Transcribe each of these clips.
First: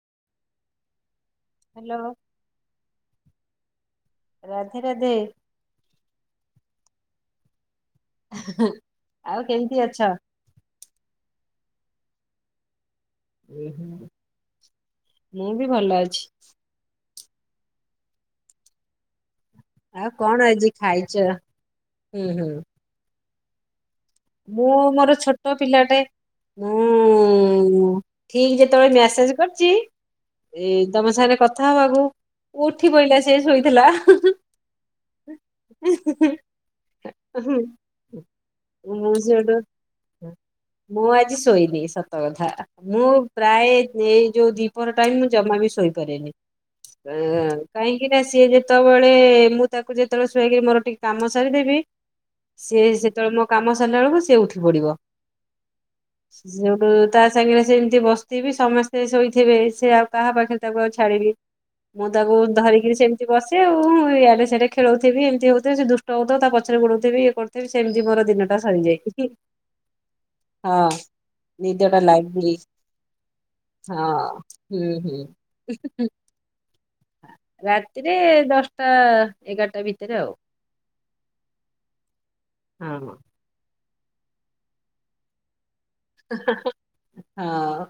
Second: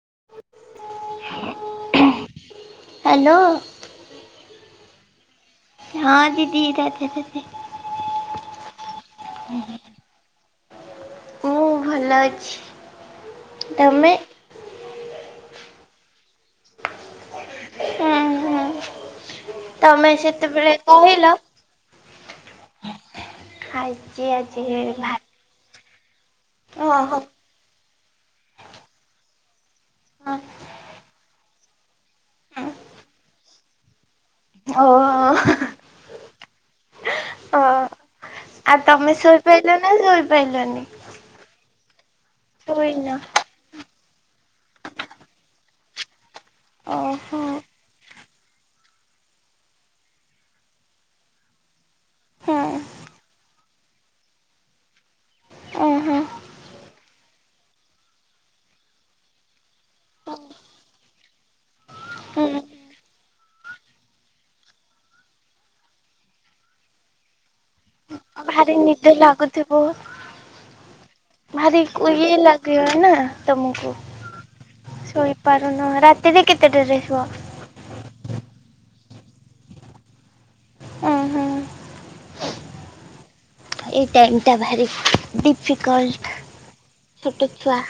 [inaudible] Hello hello Radhe Radhe ହଁ ଦିଦି ର ସେ ଆଉ କେମିତି ଅଛ? ମୁଁ ଭଲ ଅଛି। ତମେ ମୁଁ ବି ଭଲ ଅଛି। ହଁ ହଁ। ଆଉ ତମେ କଣ ଆଜି ସେତେବେଳେ ଖାଇଛ? କହିଲ ହୁଁ ହୁଁ। ଖାଇ ମୁଁ ମୋର ଛୋଟ ପିଲାଟେ ଓ ହୋ। ମୁଁ ଠିକ ଯେତଳେ ମେସେଜ କରୁଛି ଏଇ ତମ ସାଙ୍ଗ କଥା କଥା ହବାକୁ ଉଠି ବୋଇିଲା ସି ଶୋଇଥିଲା। ହ [inaudible] ଆଉ ଅହମ୍ ତମେ ଶୋଇପାରିଲ ନା ଶୋଇପାରିଲନି? ବ ସ ହଉଧା ମୁଁ ଶୋଇନ ପ୍ରାୟ ଏଇ ଯୋଉ ଦିପର ଟାଇମ ମୁଁ ଜମା ବି ଶୋଇପାରେନି। ଅ ଓହୋ କହିଁ କି? ହୋ ସିଏ ଯେତେବେଳେ ମୁଁ ତାକୁ ଯେତେବେଳେ ଶୁଆଇକରି ମୋର ଟିକେ କାମ ସାରିଦେବି ହୁଁ ସିଏ ସେତେବେଳେ ମୋ କାମ ସରିଲା ବେଳକୁ ସି ଉଠି ପଡିବ। ଓହୋ ସେଠୁ ତା ସାଙ୍ଗରେ ସେମିତି ବସିଥିବି ସମସ୍ତେ ଶୋଇଥିବେ ସେ ଆଉ କାହା ପାଖରେ ତାକୁ ଆଉ ଛାଡିବି। ମୁଁ ତାକୁ ହୁଁ ଧରିକିରି ସେମିତି ବସେ ଆଉ ଆଡେ ସେ ଖେଳଉଥିବି ଏମିତି ହଉଥିବି ସେ ଦୁଷ୍ଟ ହଉଥିବ ତା ପଛରେ ଗୋଡ଼ଉଥିବି ଏ କରୁଥିବି ସେମିତି ମୋର ଦିନଟା ଭାରି ସରିଯାଏ। ନିଦ ଲାଗୁଥିବ ହଁ ଭାରି ନିଦଟା ଇଏ ଲାଗି ଲାଗିବ ନା ତମକୁ ହଁ ହୁଁ ହୁଁ। ଶୋଇପାରୁନ ରାତିରେ କେତେଟାରେ ଶୁଅ ରାତିରେ ଦଶଟା ଟା ଏଗାରଟା ଭିତରେ ଆଉ ହୁଁ ହୁଁ। ହଁ ହଁ। ଏଇ ଟାଇମ୍ ଟା ଭାରି ବି ଡିଫିକଲଟ୍ ଛୋଟ ଛୁଆ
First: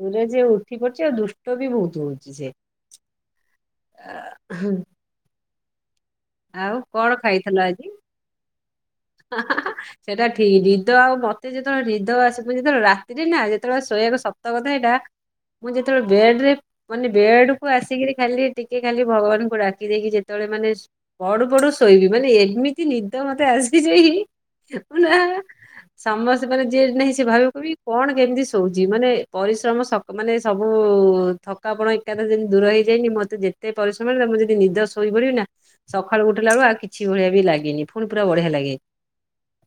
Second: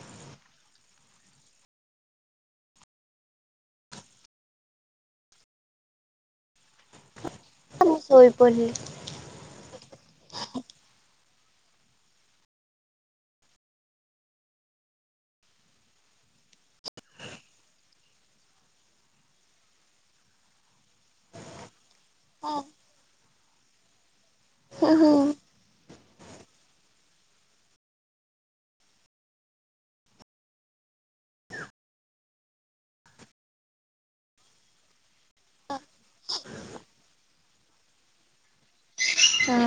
ପରେ ଯେ ଉଠି ପଡୁଛି ଆଉ ଦୁଷ୍ଟ ବି ବହୁତ ହଉଛି ସେ ହଁ। ଆଉ କଣ ଖାଇଥିଲ ଆଜି? ମୁଁ ଶୋଇପିଡିଲି ସେଇଟା ଠିକ୍ ନିଦ ଆଉ ମତେ ଯେତେବେଳେ ନିଦ ଆସିବ ଯେତେବେଳେ ରାତିରେ ନା ଯେତେବେଳେ ଶୋଇବାକୁ ସତ କଥା ଏଇଟା ମୁଁ ଯେତେବେଳେ ବେଡ୍ ରେ ମାନେ ବେଡ୍ କୁ ଆସିକିରି ଖାଲି ଟିକେ ଖାଲି ଭଗବାନଙ୍କୁ ଡାକି ଦେଇକି ଯେତେବେଳେ ମାନେ ପଡୁ ପଡୁ ଶୋଇବି ମାନେ ହଁ ଏମିତି ନିଦ ମତେ ଆସି ସେ ହି ହୁଁ ନା ହୁଁ ସମସ୍ତେ ମାନେ ଯିଏ ନାହିଁ ସେ ଭାବିବ କହିବି କଣ କେମିତି ଶୋଉଛି ମାନେ ପରିଶ୍ରମ ମାନେ ସବୁ ଥକାପଣ ଏକାଥରେ ଯେମିତି ଦୂର ହେଇଯାଏନି ମତେ ଯେତେ ପରିଶ୍ରମ ହେଲେ ମୁଁ ଯଦି ନିଦରେ ଶୋଇ ପଡିବି ନା ସକାଳୁ ଉଠିଲାବେଳୁକୁ ଆଉ କିଛି ଭଳିଆ ବି ଲାଗେନି ପୁଣି ପୁରା ବଢିଆ ଲାଗେ।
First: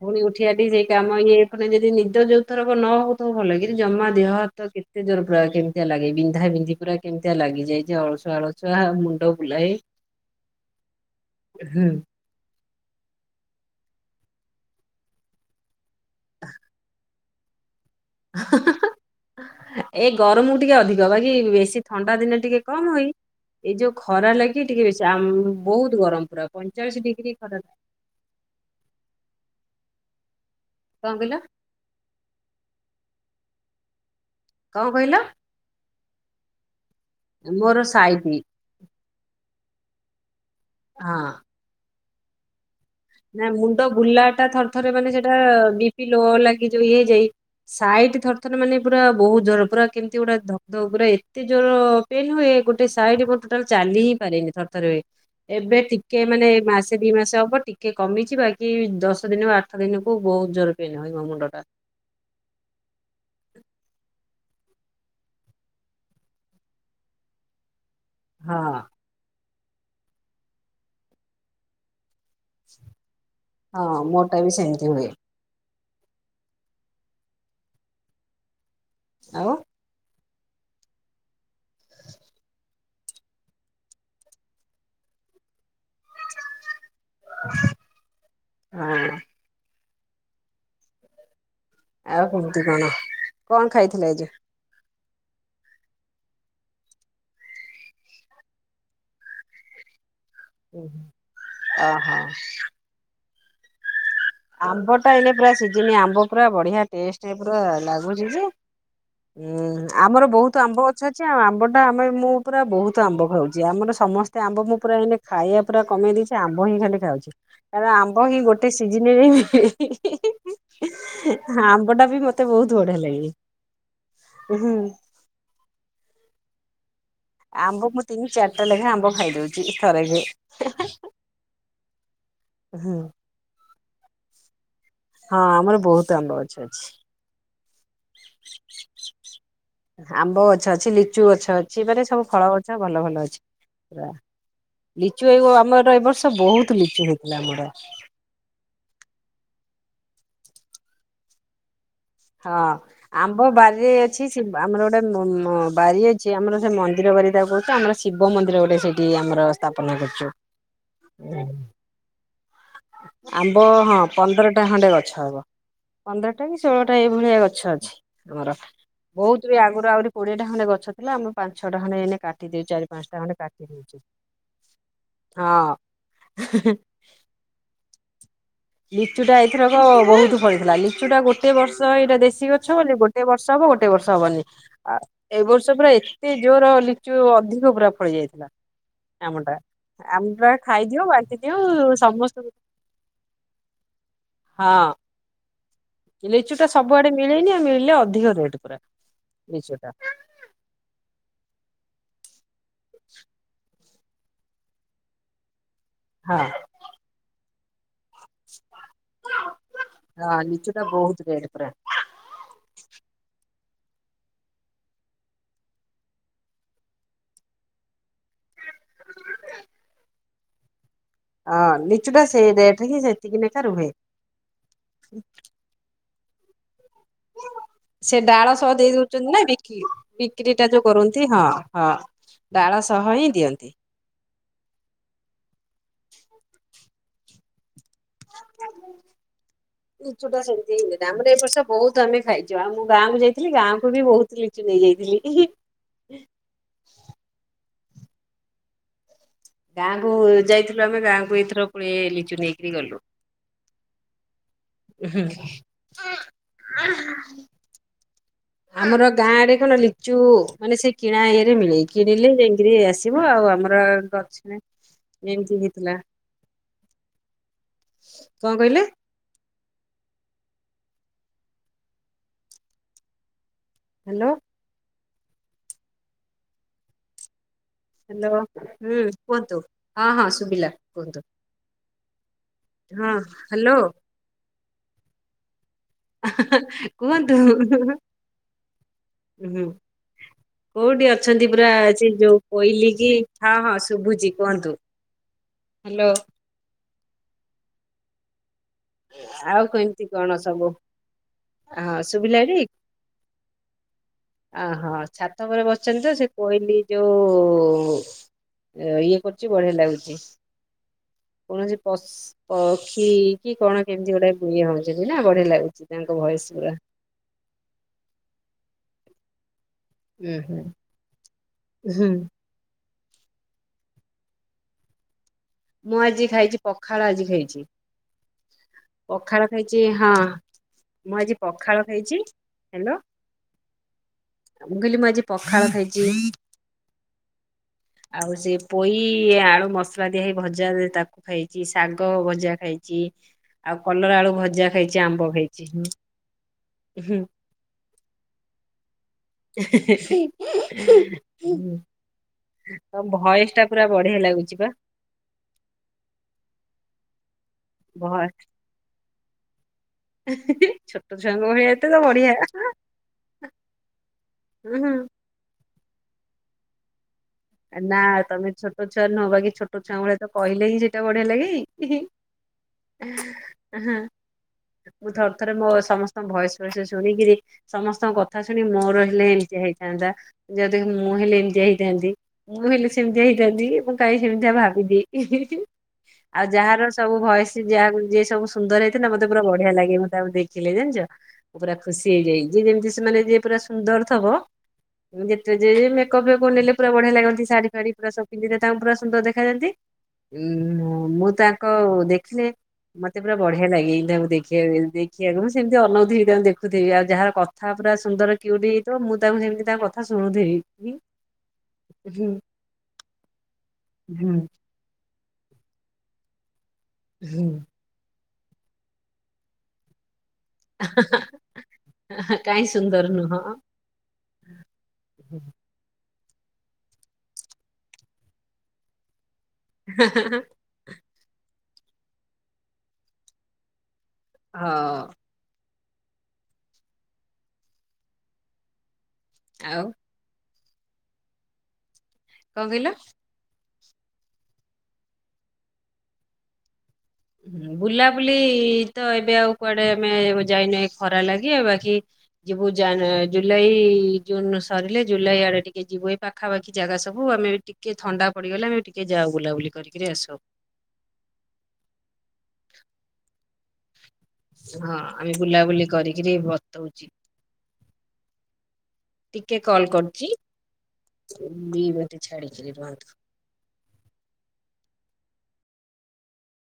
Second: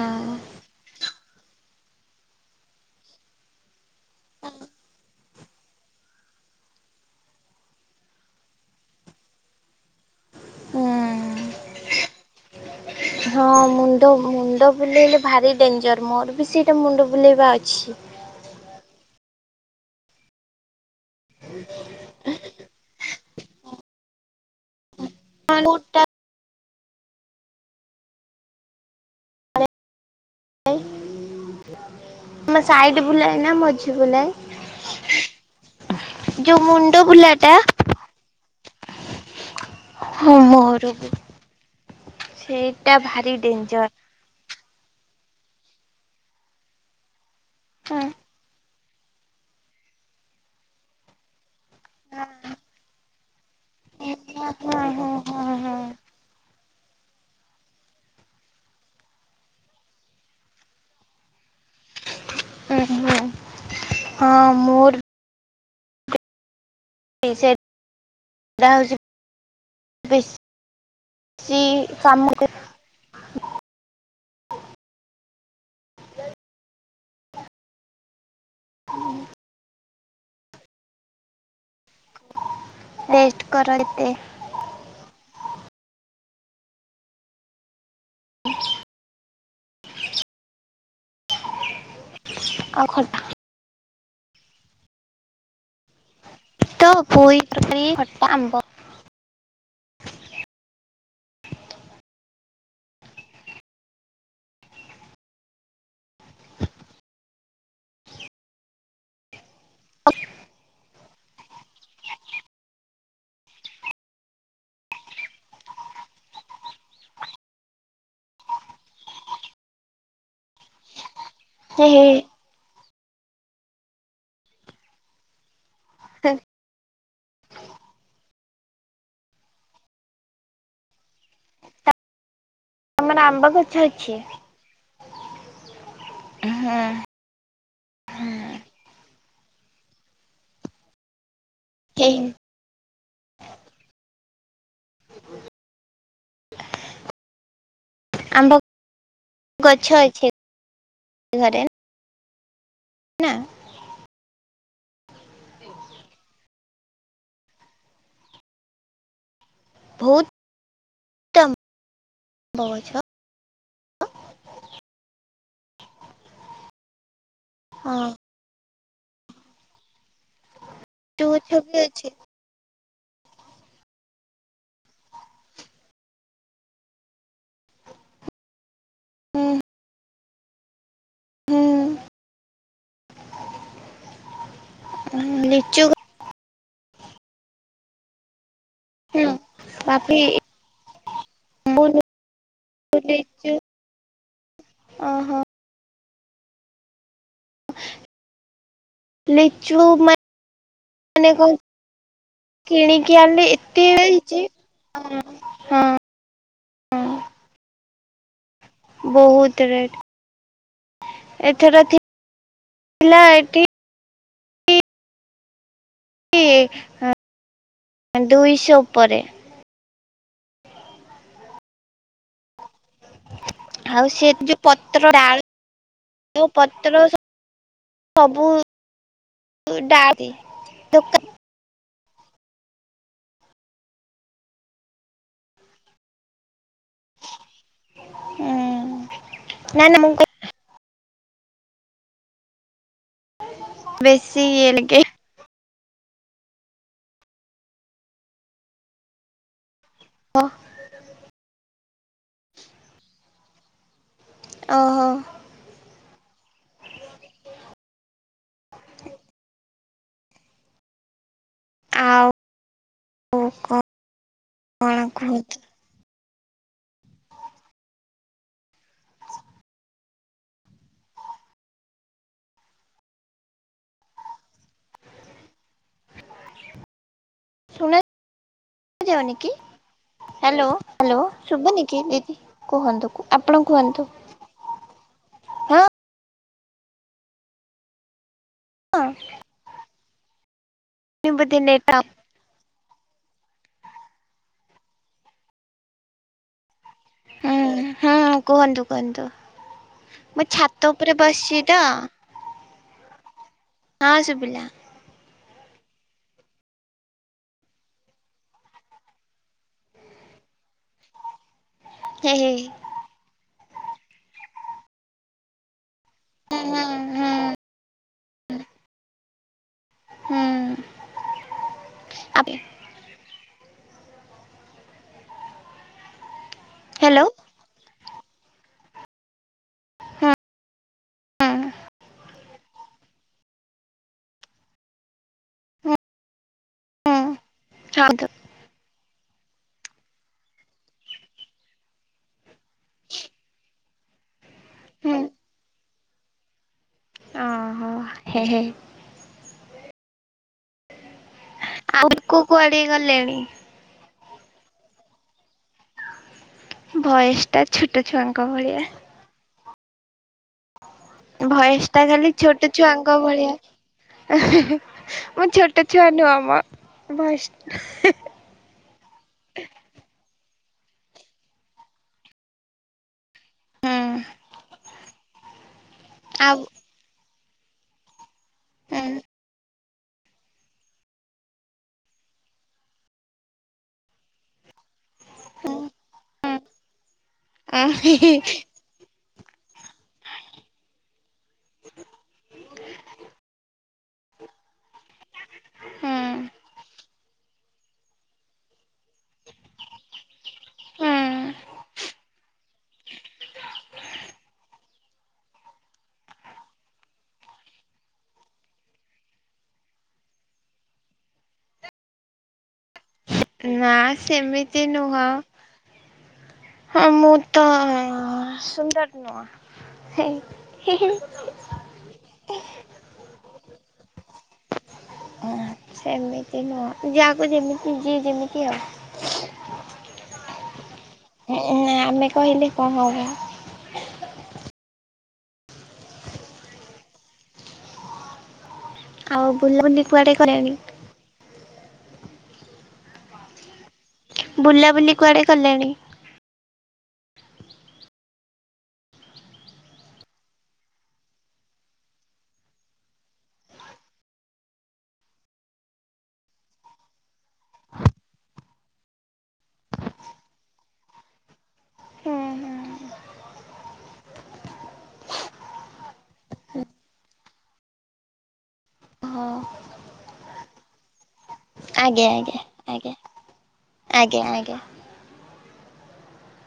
ପୁଣି ଉଠି ଆଠିକି ସେଇ କାମ ଇଏ‌ କରି ଯଦି ନିଦ ଯୋଉଥରକ ନ ହଉଥ ଭଲ କିନ୍ତୁ ଜମା ଦେହ ହାତ କେତେ ଜୋର ପୁରା କେମିତିଆ ଲାଗେ ବିନ୍ଧା ବିନ୍ଧି ପୁରା କେମିତିଆ ଲାଗିଯାଏ ଯେ ଅଳସୁଆ ଅଳସୁଆ ମୁଣ୍ଡ ବୁଲାଏ ହୁଁ। ହଁ ମୁଣ୍ଡ ମୁଣ୍ଡ ବୁଲେଇଲେ ଭାରି ଡେଞ୍ଜର। ମୋର ବି ସେଇଟା ମୁଣ୍ଡ ବୁଲେଇବା ଅଛି। ଏ ଗରମକୁ ଟିକେ ଅଧିକ ବାକି ବେଶୀ ଥଣ୍ଡା ଦିନେ ଟିକେ କମ୍ ହୁଏଇ ଏଇ ଯୋଉ ଖରା ଲାଗି ଟିକେ ବେଶୀ ଜାମ୍ ବହୁତ କୋଉଟା ଗରମ ପୁରା- ପଇଁଚାଳିଶ ଡିଗ୍ରୀ ଖରା କଣ କହିଲ [unintelligible] ମ ସାଇଡ ବୁଲାଏ ନା ମଝି ବୁଲାଏ? କଣ କହିଲ? ଯୋଉ ମୁ ମୋର ସାଇଟି [inaudible] ହଁ ମୋର ବି ହଁ। ସେଇ- ନା ମୁଣ୍ଡ ବୁଲା ଟା ଥର ଥରେ ମାନେ ସେଇଟା ବି-ପି ଲୋ ଲାଗି ଯଉ ଇଏ ହେଇଯାଏ ହଁ ହଁ ସାଇଟ ଥରେ ଥରେ ମାନେ ପୁରା ବହୁତ ଜୋର ପୁରା କେମିତି ଗୋଟେ ଧକ୍ ଧକ୍ ପୁରା ଏତେ ଜୋର ପେନ୍ ହୁଏ ଗୋଟେ ସାଇଡ ଟୋଟାଲ ଚାଲି ହିଁ ହଁ ପାରେନି ଥର ଥରେ। ହଁ ଏବେ ଟିକେ ମାନେ ମାଶ୍ ଏଇ ଦିଇ ମାସ ହବ ଟିକେ ଟିକେ କମିଛି ବାକି ଦଶ ଦିନ ବା ଆଠ ଦିନିକୁ ବହୁତ ଜୋର ପେନ୍ ହୁଏ ମୋ ମୁଣ୍ଡ ଟା। ଓ ହ ହଁ ମୋର ସେ ହଁ ଯାହା ହଉଛି ବେଶ ବେଶି କାମ। ହଁ ମୋଟା ବି ସେମତି ହୁଏ। ଆଉ ରେଷ୍ଟ କରାଇଦେ। ହଁ [inaudible] ଆଉ କେମତି ଆଉ କଣ ଖଟା କଣ ଖାଇଥିଲେ। ଭେଜ। ତ ପୋଇ ତରକାରୀ ଖଟା ଆମ୍ବ। ଓ ଓ ହୋ। ଆମ୍ବ ଟା ଏଇନେ ପୁରା ସିଜିନ ଆମ୍ବ ପୁରା ବଢିଆ ଟେଷ୍ଟ ପୁର ଲାଗୁଛି ଯେ। ହୁଁ ଆମର ବହୁତ ଆମ୍ବ ଅ ଆଛା ଆଛା ଆମ୍ବଟା ଆମେ ମୁଁ ପୁରା ବହୁତ ଆମ୍ବ ଖାଉଛି ଆମର ସମସ୍ତେ ଆମ୍ବ ମୁଁ ପୁରା ଏ ଖାଇବା ପୁରା କମେଇ ଦେଇଛି ଆମ୍ବ ହିଁ ଖାଲି ଖାଉଛି କାରଣ ଆମ୍ବ ହିଁ ଗୋଟେ ସିଜି ଜିନି ହିଁ ହି ହି। ହଁ ହେ ଆମ୍ବ ହେ ଟା ବି ମତେ ବହୁତ ବଢିଆ। ହେଲାଣି ଉହୁଁ। ଥେ [unintelligible] ଆମ୍ବ ମୁଁ ତିନି ଚାରିଟା ଲେଖାଏଁ ଆମ୍ବ ଖାଇଦଉଛି ଥରେକେ। ଆମେନା ଆମ୍ବ କାଛି [unintelligible] ଅଛି। ହଁ ଆମର ବହୁତ ଆମ୍ବ ଗଛ ହଁ। ଅଛି। ଆମ୍ବ ଗଛ ଅଛି ଲିଚୁ ଅଛି। ଗଛ ଅଛି ହେ ପରେ ସବୁ ଫଳ ଗଛ ଭଲ ଭଲ ଅଛି ପୁରା। ଲିଚୁ ଏଓ ଆମର ଏ ବର୍ଷ ବହୁତ ଲିଚୁ ହେଇଥିଲା ଆମର। ଆମ୍ବ ଗଛ ଅଛି ଘରେ। ହଁ ନା ଆମ୍ବ ବାରିରେ ଅଛି। ଆମର ଗୋଟେ ବ ମା ବାରି ଅଛି, ଆମର ସେ ମନ୍ଦିର ବାରି ଟା ହଉଛି ଆମର ଶିବ ମନ୍ଦିର ଗୋଟେ ସେଇଠି ଆମର। ଥାପନା ବହୁତ କରିଛୁ। ଆମ୍ବ ଗଛ ଆମ୍ବ ହଁ ପନ୍ଦରଟା ଖଣ୍ଡେ ଗଛ ହବ ପନ୍ଦରଟା କି ଷୋହଳଟା ଏଇଭଳିଆ ଗଛ ଅଛି ହଁ ଆମର। ବହୁତ ବି ଆଗରୁ ଆହୁରି। କୋଡିଏଟା ଖଣ୍ଡେ ଗଛ ଲିଚୁ ଆମେ ଗଛ ବି ପାଞ୍ଚଛଟା ଖଣ୍ଡେ ଅଛି ଏଇେନେ କାଟିଦେଇଛୁ। ପାଞ୍ଚଟା ଖଣ୍ଡେ କାଟିଦେଇଛୁ, ହଁ ହିଁ ହିଁ ହିଁ। ହୁଁ ପଡି ଥିଲା। ଲିଚୁ ଟା ଗୋଟେ ହୁଁ ବର୍ଷ ଏଇଟା ଦେଶୀ ଗଛ ବୋଲି ଗୋଟେ ବର୍ଷ ହବ ଗୋଟେ ବର୍ଷ ହବନି ଆ ଏ ବର୍ଷ ଲିଚୁ ପୁରା ଏତେ ଜୋର ଲିଚୁ ଅଧିକ ପୁରା। ଖଳି ଯାଇଥିଲା। ହୁଁ ଆମଟା ବାପି ଆମ ଟା ଖାଇଦିଅ ବାନଟି ଦିଅ ସମସ୍ତଙ୍କୁ। ହଁ ଅ ହୋ ଲିଚୁ ଟା ସବୁଆଡେ ମିଲେନି ମିଳିଲେ ଅଧିକ ରେଟ ପା ଲିଚୁ କିଣି କିି ଆଁଳି ଇ ଇଯି ହଁ ହଁ ବହୁତ ରେଟ ହଁ ଲିଚୁ ଟା ବହୁତ ରେଟ୍ ପୁରା। ଏଥରଥି ଥିଲା ଏଠି। ଇ ଦୁଇଶହ ଉପରେ ହଁ ନିଚୁଟା ସେଇଦ ଆଉ ସେ ଯୋଉ ପତ୍ରଡା ତୁ ପ ସେ ଡାଳ ସହ ଦେଇଦଉଛନ୍ତି ନା ବିକି ଡାଳ ବିକ୍ରି ଟା ଯୋଉ ଦୋକାନ କରନ୍ତି ହଁ ହଁ। ଡାଳ ସହ ହିଁ ଦିଅନ୍ତି। [inaudible] ହୁଁ। ନା ନା ମୁଁ ମିଛୁଟା ସେମତି ହେଲେ। ଦାମର ଏ ବର୍ଷ ବହୁତ ଆମେ ଖାଇଛୁ ଆମ ଗାଁକୁ ଯାଇଥିଲି ଗାଁକୁ କହି- ବି ବହୁତ ବେଶୀ ଲିଚି ଇଏ ଲାଗେ ନେଇଯାଇଥିଲି। [inaudible] ଗାଁକୁ ଯାଇଥିଲୁ ଆମେ ଗାଁକୁ ଏଇଥର ପୁଳେ ଲିଚୁ ନେଇକରି ଗଲୁ। ଓହୋ ହୁଁ ଆମର ଗାଁରେ କଣ ଲିଚୁ ମାନେ ସିଏ କିଣା ଇ ମିିଳେ ଆଉ କିଣିଲେ ଯାଇଁକିରି ଆସିବ ଆଉ ଆମର ଗଛ କଣ କୁହନ୍ତୁ ଏମତି ହେଇଥିଲା। କଣ କହିଲେ? ହାଲୋ ଶୁଣା ହାଲୋ ହୁଁ ଯାଉନି କି? କୁହନ୍ତୁ ହଁ ହଁ ସୁଭିଲା କୁହନ୍ତୁ। କେମିତି? ହଁ କୁହନ୍ତୁ ଆପଣ ହ୍ୟାଲୋ କୁହନ୍ତୁ। ହଁ କୁହନ୍ତୁ? ହଁ ଉହୁଁ କୋଉଠି ଅଛନ୍ତି ବୋଧେ ପୁରା ନେଟୱାର୍କ ସେ ଯୋଉ କୋଇଲି ହଁ ହଁ ଶୁବୁଛି କୁହନ୍ତୁ ହାଲୋ ହୁଁ ହୁଁ କୁହନ୍ତୁ କୁହନ୍ତୁ ଆଉ କେମିତି କଣ ମୁଁ ସବୁ ଛାତ ଉପରେ ବସିଚି ତ ଶୁଭିଲାଟି ହଁ ଶୁଭିଲା ଆ ହଁ ଛାତ ଛାତଉପରେ ବସିଛନ୍ତି ତ ସେ କୋଇଲିି ଯୋଉ ଇଏ କରୁଛି ବଢିଆ ଲାଗୁଛି କୌଣସି ପଶ ହେ ହେ ହୁଁ ପକ୍ଷୀ କି କଣ କେମତି ଗୋଟେ ବି ଇଏ ହଉଛନ୍ତି ନା ବଢିଆ ଲାଗୁଚି। ତାଙ୍କ ଭଏସ ପୁରା ହୁଁ ହୁଁ ହୁଁ ହୁଁ ଆବେ ମୁଁ ଆଜି ଖାଇଛି ପଖାଳ ଆଜି ହ୍ୟାଲୋ। ଖାଇଛି। ପଖାଳ ଖାଇଛି ହଁ ମୁଁ ଆଜି ପଖାଳ ଖାଇଛି। ହ୍ୟାଲୋ ମୁ କହିଲି ମୁଁ ଆଜି ପଖାଳ ଖାଇଛି ହୁଁ ଆଉ ସେ ପୋଇ ଇଏ ଆଳୁ ମସଲା ଦିଇ ଭଜା ତାକୁ ଖାଇଛି ଶାଗ ଭଜା ଖାଇଛି ଆଉ କଲରା ଆଳୁ ଭଜା ଛି ଖାଇଛି ଆମ୍ୱ ଖାଇଛି। ଓ ହ ହେ ହେ ହୁଁ ହୁଁ ଆଉ କୁ କୁଆଡ଼େ ତମ ଗଲେଣି ଭଏସ ଟା ପୁରା ବଢିଆ ଲାଗୁଛି ବା ଭଏସ ଟା ଛୋଟ ଭଏ ଛୁଆଙ୍କ ଭଳିଆ। [inaudible] ଛୁଆଙ୍କ ଭଳିଆ ଏତେ ଭଏସ ତ ଟା ଖାଲି ବଢିଆ। ଛୋଟ ଛୁଆଙ୍କ ଭଳିଆ। ମୁଁ ଛୋଟ ଛୋଟ ଛୁଆ ନୁହଁ ମ ଭଏସ ନା ତମେ ଛୋଟ ଛୁଆ ନୁହଁ ବାକି ଛୋଟ ଛୁଆ ଙ୍କ ଭଳିଆ ତ କହିଲେ ହିଁ ସେଇଟା ବଢିଆ ଲାଗେ ହିଁ ହିଁ ଉଁ ହୁଁ ଥର ଥରେ ବୋର୍ ସମସ୍ତ୍ ଆଉ ଭଏସ ଫଏସ ଶୁଣିକିରି ସମସ୍ତଙ୍କ କଥା ଶୁଣି ମୋର ହୁଁ ହେଲେ ଏମିତିଆ ହେଇଥାନ୍ତା ଯିଦି ମୁଁ ହେଲେ ଏମିତିଆ ହେଇଥାନ୍ତି। ମୁଁ ହେଲେ ସେମିତିଆ ହେଇଥାନ୍ତି ମୁ କାଁଇଁ ସେମିତିଆ ଭାବିଦିଏ। ଆଉ ଯାହାର ସବୁ ଭଏସି ଯାହାକୁ ଯିଏ ସବୁ ସୁନ୍ଦର ହେଇଥିଲ‌ ମ ତେ ପୁରା ବଢିଆ ଲାଗେ ମୁଁ ତାକୁ ଦେଖିଲେ ଜାଣିଚ। ପୁରା ଖୁସି ହେଇଯାଇ ଯିଏ ଯେମିତି ସେମାନେ ଯେ ପୁରା ସୁନ୍ଦର ଥବ ଯେତେ ଯେ ମେକପ୍ ଫେକପ୍ ହୁଁ ନେଲେ ପୁରା ବ କି ଶାଢୀ ଫାଢୀ ପୁରା ସବୁ ପିନ୍ଧିଲେ ତାଙ୍କୁ ପୁରା ସୁନ୍ଦର ଦେଖାଯାନ୍ତି। ଉଁ ମୁଁ ତାଙ୍କୁ ଦେଖିଲେ ମତେ ପୁରା ବଢିଆ ଲାଗେ ତାଙ୍କୁକୁ ଦେଖିବାକୁ ଦେଖିବାକୁ ମୁଁ ସେମତି ଅନଉଥିବି ତାଙ୍କୁ ଦେଖୁଥିବି ଆଉ ଯାହା କଥା ପୁରା ସୁନ୍ଦର କିୟୁଟ୍ ହେଇଥିବ ମୁଁ ତାଙ୍କୁ ସେମିତି ତାଙ୍କ କଥା ଶୁଣୁଥିବି। ହୁଁ। ନାଁ ହୁଁ ସେମିତି ନୁହଁ। ହଁ ମୁଁ ହୁଁ। ତ ସୁନ୍ଦର ନୁଅ ହେଇ କାଇଁ ସୁନ୍ଦର ନୁହଁ? ହୁଁ। ସେମିତି ନୁହଁ ଯାହାକୁ ଯେମିତି ଯିଏ ଯେମିତି ଆଉ। ହଁ ହଁ ହଁ ଏ ନାଁ ଆମେ କହିଲେ କଁ ହବ? ହଁ। ଆଉ କଣ ବୁଲବୁଲି କୁଆଡ଼େ କରିବେନି? କଁ କହିଲ? ବୁଲାବୁଲି କୁଆଡ଼େ କଲେଣି? ଉଁ ବୁଲାବୁଲି ତ ଏବେ ଆଉ କୁଆଡ଼େ ଆମେ ଯାଇନୁ ଏଇ ଖରା ଲାଗି ଆଉ ବାକି ଯିବୁ ଯାନ୍ ଜୁଲାଇ ଜୁନ ସରିଲେ ଜୁଲାଇ ଆଡେ ଟିକେ ଯିବୁ ଏଇ ପାଖାପାଖି ଜାଗା ସବୁ ଆମେ ଟିକେ ଥଣ୍ଡା ପଡିଗଲେ ଆମେ ଟିକେ ଯାଉ ବୁଲାବୁଲି କରିକିରି ଆସୁ। ହଁ ହଁ ଆମେ ବୁଲାବୁଲି କରିକିରି ବତାଉଚି। ଟିକେ କଲ କରୁଚି। ଆଜ୍ଞା ଆଜ୍ଞା ଆଜ୍ଞା ଆଜ୍ଞା ଆଜ୍ଞା।